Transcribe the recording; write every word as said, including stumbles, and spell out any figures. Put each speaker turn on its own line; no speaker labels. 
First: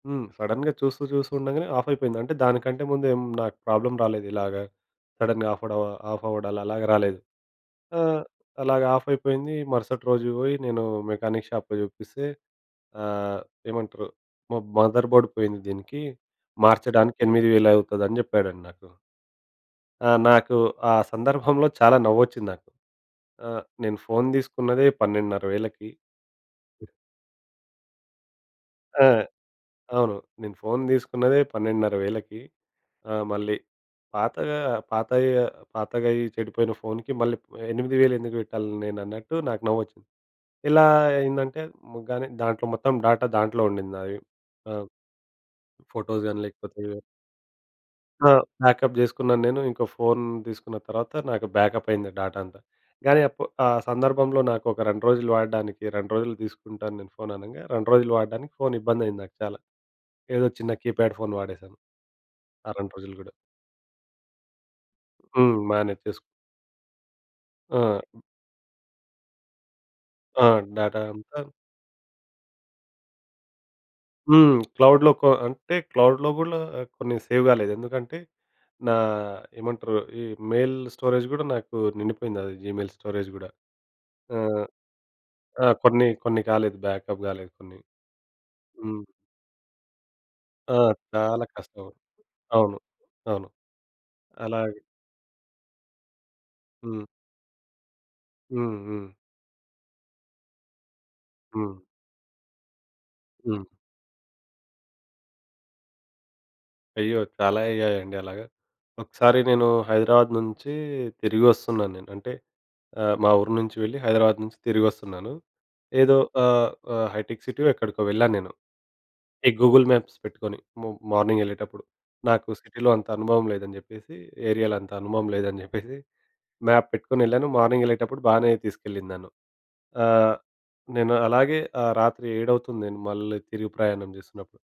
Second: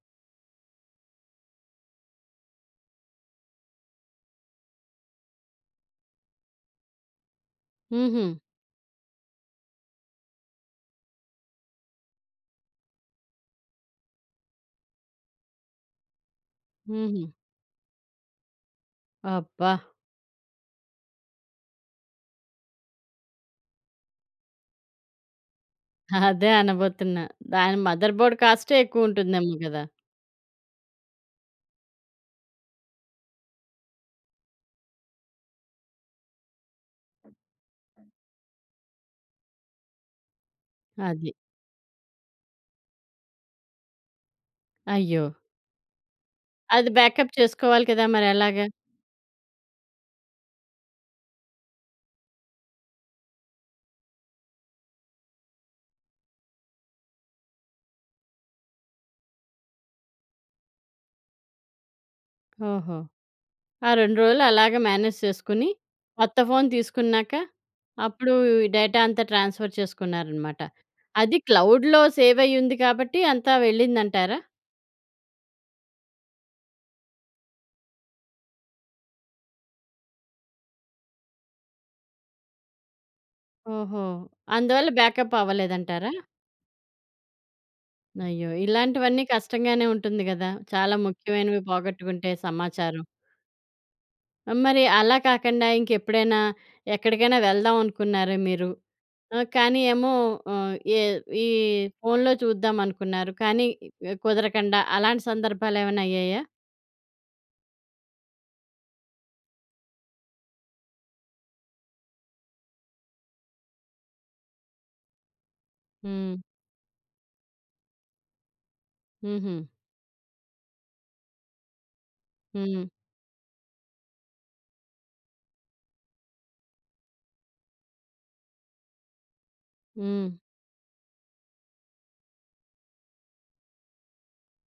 హ్మ్. సడెన్‌గా చూస్తూ చూస్తూ ఉండగానే ఆఫ్ అయిపోయింది. అంటే దానికంటే ముందు నాకు ప్రాబ్లమ్ రాలేదు ఇలాగా సడెన్‌గా ఆఫ్ అవడ ఆఫ్ అవ్వడాలు అలాగా రాలేదు. ఆహ్,
హుహు.
అలాగ ఆఫ్ అయిపోయింది. మరుసటి రోజు పోయి నేను మెకానిక్ షాప్‌లో చూపిస్తే. ఆహ్, ఏమంటారు. మ మదర్ బోర్డ్ పోయింది. దీనికి మార్చడానికి
హుహు.
ఎనిమిది వేలు అవుతుదని చెప్పాడండి నాకు.
అబ్బా!
ఆ నాకు ఆ సందర్భంలో చాలా నవ్వొచ్చింది నాకు. ఆహ్, నేను ఫోను తీసుకున్నదే పన్నెండున్నర వేలకి
అదే అనబోతున్నా. దాని మదర్ బోర్డ్ కాస్టే
ఆ!
ఎక్కువ ఉంటుందేమో కదా!
అవును. నేను ఫోను తీసుకున్నదే పన్నెండున్నర వేలకి ఆ! మళ్ళీ పాతగా పాత పాతగా అయ్యి చెడిపోయిన ఫోన్‌కి మళ్ళీ ఎనిమిది వేలు ఎందుకు పెట్టాలి, నేను అన్నట్టు నాకు నవ్వొచ్చింది. ఇలా
అది.
అయిందంటే, కానీ దాంట్లో మొత్తం డాటా దాంట్లో ఉండింది నాది. ఆ!
అయ్యో!
ఫోటోస్ గాని లేకపోతే
అది బాకప్ చేసుకోవాలి కదా! మరి
ఆ!
ఎలాగా?
బాకప్ చేసుకున్నాను నేను, ఇంకో ఫోను తీసుకున్న తర్వాత నాకు బాకప్ అయ్యింది డేటా అంతా. కానీ అప్పు ఆ సందర్భంలో నాకు ఒక రెండు రోజులు వాడడానికి రెండు రోజులు తీసుకుంటాను నేను ఫోను అనంగా రెండు రోజులు వాడడానికి ఫోను ఇబ్బంది అయింది నాకు. చాలా. ఏదో చిన్న కీప్యాడ్ ఫోన్ వాడేశాను ఆ రెండు
ఓహో!
రోజులు కూడా.
ఆ రెండు రోజులు అలాగా మేనేజ్
హ్మ్.
చేసుకొని,
బానే తీసుకు
కొత్త ఫోను తీసుకున్నాక,
ఆ!
అప్పుడు ఈ డేటా అంతా ట్రాన్స్‌ఫర్
ఆ!
చేసుకున్నారన్నమాట.
డేటా
అది
అంతా
క్లౌడ్‌లో సేవ్ అయ్యి ఉంది కాబట్టి అంతా వెళ్ళిందంటారా?
హ్మ్. క్లౌడ్‌లో కో అంటే క్లౌడ్‌లో కూలా కొన్ని సేవ్ కాలేదు. ఎందుకంటే, నా ఏమంటారు ఈ మెయిల్ స్టోరేజ్ కూడా నాకు నిండిపోయింది. జీమెయిల్ స్టోరేజ్ గూడా
ఓహో!
ఆహ్,
అందువల్ల బాకప్
ఆ! కొన్ని
అవ్వలేదంటారా?
కొన్ని కాలేదు. బాకప్ కాలేదు కొన్ని.
అయ్యో!
హ్మ్.
ఇలాంటివన్నీ కష్టంగానే ఉంటుంది కదా!
ఆ!
చాలా
చాలా
ముఖ్యమైనవి
కష్టం.
పోగొట్టుకుంటే
అవును.
సమాచారం.
అవును. అలాగే
మరి అలా కాకండా ఇంకెప్పుడైనా,
హ్మ్.
ఎక్కడికైనా వెళ్దాం అనుకున్నారా మీరు?
హ్మ్. హ్మ్.
ఆ కానీ ఏమో ఆ! ఈ ఈ
హ్మ్.
ఫోనులో చూద్దాం అనుకున్నారు.
హ్మ్.
కానీ కుదరకండా అలాంటి సందర్భాలు ఏమైనా అయ్యాయా?
అయ్యో! చాలా అయ్యాయండి అలాగా. ఒకసారి నేను హైదరాబాదు నుంచి తిరిగి వస్తున్నాను నేను. అంటే ఆహ్, మా ఊరు నుంచి వెళ్ళి హైదరాబాదు నుంచి తిరిగి వస్తున్నాను. ఏదో
హ్మ్.
ఆహ్, ఆహ్, హైటెక్ సిటీ ఎక్కడికో వెళ్ళాను నేను. ఈ
హుహు.
గూగుల్ మ్యాప్స్ పెట్టుకొని. మ మార్నింగ్ వెళ్ళేటప్పుడు నాకు
హ్మ్.
సిటీలో అంత అనుభవం లేదని చెప్పేసి, ఏరియాలో అంత అనుభవం లేదని చెప్పేసి మ్యాప్ పెట్టుకొని వెళ్ళాను. మార్నింగ్ ఎళ్ళేటప్పుడు బాగానే తీసుకెళ్లింది నను.
హ్మ్.
ఆహ్, నేను అలాగే ఆహ్, రాత్రి ఏడవుతుంది. నేను మళ్ళీ తిరిగి ప్రయాణం చేసినప్పుడు.